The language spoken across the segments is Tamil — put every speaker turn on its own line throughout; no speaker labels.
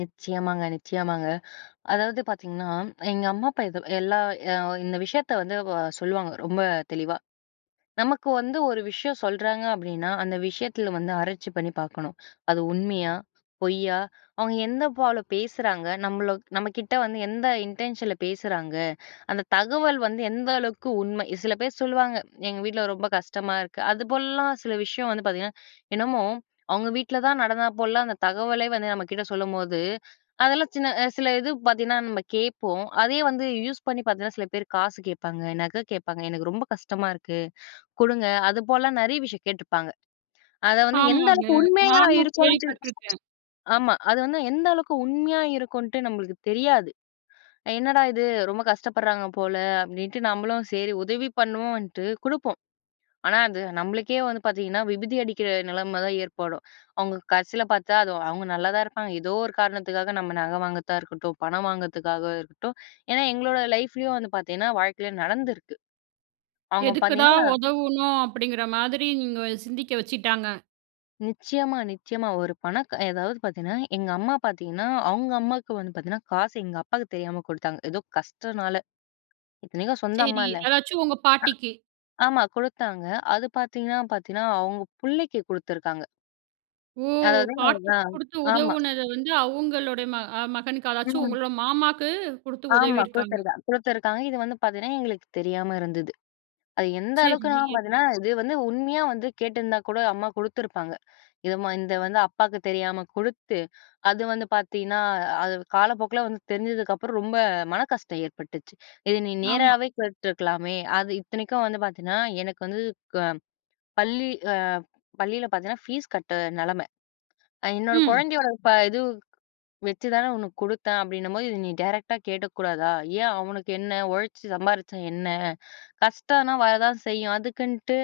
நிச்சயமாங்க. நிச்சயமாங்க. அதாவது பார்த்தீங்கன்னா, எங்க அம்மா அப்பா இது எல்லா இந்த விஷயத்த வந்து சொல்லுவாங்க ரொம்ப தெளிவா. நமக்கு வந்து ஒரு விஷயம் சொல்றாங்க அப்படின்னா, அந்த விஷயத்துல வந்து ஆராய்ச்சி பண்ணி பார்க்கணும். அது உண்மையா, பொய்யா, அவுங்க எந்த போல பேசுறாங்க, நம்மள நம்ம கிட்ட வந்து எந்த இன்டென்ஷன்ல பேசுறாங்க. அந்த தகவல் வந்து எந்த அளவுக்கு உண்மை. சில பேரு சொல்லுவாங்க, எங்க வீட்ல ரொம்ப கஷ்டமா இருக்கு. அதுபோலலாம் சில விஷயம் வந்து பார்த்தீங்கன்னா, என்னமோ அவுங்க வீட்ல தான் நடந்தா போலலாம் அந்த தகவலே வந்து நம்ம கிட்ட சொல்லும்போது, அதெல்லாம் சின்ன சில இது பார்த்தீங்கன்னா நம்ம கேட்போம். அதே வந்து யூஸ் பண்ணி பார்த்தீங்கன்னா சில பேரு காசு கேட்பாங்க, நகை கேட்பாங்க, எனக்கு ரொம்ப கஷ்டமா இருக்கு குடுங்க, அதுபோல நெறைய விஷயம் கேட்டுருப்பாங்க. அதை வந்து எந்த
ஆமாங்க.
அளவுக்கு உண்மையா
நானும்
இருக்குன்னு சொல்லி
கேள்விப்பட்டுருக்கேன்.
ஆமா, அது வந்து எந்த அளவுக்கு உண்மையா இருக்குன்ட்டு நம்மளுக்கு தெரியாது. என்னடா இது ரொம்ப கஷ்டப்படுறாங்க போல அப்படின்ட்டு, நம்மளும் சரி உதவி பண்ணுவோன்ட்டு குடுப்போம். ஆனா அது நம்மளுக்கே வந்து பார்த்தீங்கன்னா, விபுதி அடிக்கிற நிலைம தான் ஏற்படும். அவுங்க கடைசியில பார்த்தா அது, அவங்க நல்லா தான் இருப்பாங்க. ஏதோ ஒரு காரணத்துக்காக நம்ம நகை வாங்குறதா இருக்கட்டும், பணம் வாங்குறதுக்காக இருக்கட்டும். ஏன்னா எங்களோட லைஃப்லேயும் வந்து பார்த்தீங்கன்னா. வாழ்க்கையில் நடந்திருக்கு. அவுங்க
எதுக்குடா
பார்த்தீங்கன்னா
உதவணும் அப்டிங்கிற மாதிரி நீங்க சிந்திக்க வச்சிட்டாங்க.
நிச்சயமா, நிச்சயமா. ஒரு பண க எதாவது பாத்தீங்கன்னா எங்க அம்மா பார்த்தீங்கன்னா, அவங்க அம்மாவுக்கு வந்து பார்த்தீங்கன்னா காசு எங்க அப்பாக்கு தெரியாம குடுத்தாங்க, ஏதோ கஷ்டனால. இத்தனைக்கும் சொந்த அம்மா
சரி.
இல்ல.
அதாச்சும் உங்க பாட்டிக்கு.
ஆமா குடுத்தாங்க. அது பார்த்தீங்கன்னா பார்த்தீங்கன்னா அவுங்க பிள்ளைக்கு குடுத்திருக்காங்க.
ஓ!
அதனால
பாட்டிக்கு
தான்
குடுத்து
ஆமா.
உதவுனத வந்து, அவுங்களுடைய, மக மகனுக்கு அதாச்சும்
ம்.
உங்களோட மாமாக்கு குடுத்து
ஆமா
உதவியிருக்காங்க.
குடுத்துருக்கா குடுத்துருக்காங்க. இது வந்து பார்த்தீங்கன்னா எங்களுக்கு தெரியாம இருந்தது. அது எந்த அளவுக்குனா
சரி.
பார்த்தீங்கன்னா, இது வந்து உண்மையா வந்து கேட்டிருந்தா கூட அம்மா குடுத்துருப்பாங்க. இது இந்த வந்து அப்பாக்கு தெரியாம குடுத்து அது வந்து பார்த்தீங்கன்னா அது காலப்போக்குல வந்து தெரிஞ்சதுக்கு அப்புறம், ரொம்ப மனக்கஷ்டம் ஏற்பட்டுச்சி. இத நீ
ஆமா.
நேராவே கேட்டுருக்கலாமே. அது இத்தனைக்கும் வந்து பார்த்தீங்கன்னா, எனக்கு வந்து பள்ளி பள்ளியில பார்த்தீங்கன்னா, ஃபீஸ் கட்ட நிலைம. என்னோட
ம்.
குழந்தையோட இது வச்சு தானே உனக்கு குடுத்தேன் அப்டின்னும்போது, இத நீ டைரக்ட்டா கேட்டுக்க கூடாதா? ஏன் அவனுக்கு என்ன? உழைச்சி சம்பாரிச்சா என்ன? கஷ்டம்னா வர தான் செய்யும், அதுக்குன்ட்டு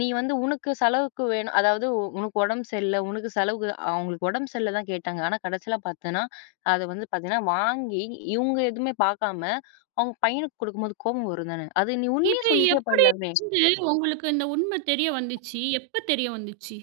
நீ வந்து உனக்கு செலவுக்கு வேணும். அதாவது உனக்கு உடம்பு சரியில்ல, உனக்கு செலவுக்கு அவுங்களுக்கு உடம்பு சரியில்ல தான் கேட்டாங்க. ஆனா கடைசியில பார்த்தன்னா, அத வந்து பார்த்தீங்கன்னா, வாங்கி இவுங்க எதுவுமே பார்க்காம, அவுங்க பையனுக்கு குடுக்கும்போது கோபம் வரும் தானே. அது நீ உண்மைய
இது
சொல்லிட்டே
எப்டி
போயிரலாமே!
வந்து உங்களுக்கு இந்த உண்மை தெரிய வந்துச்சி? எப்ப தெரிய வந்துச்சி?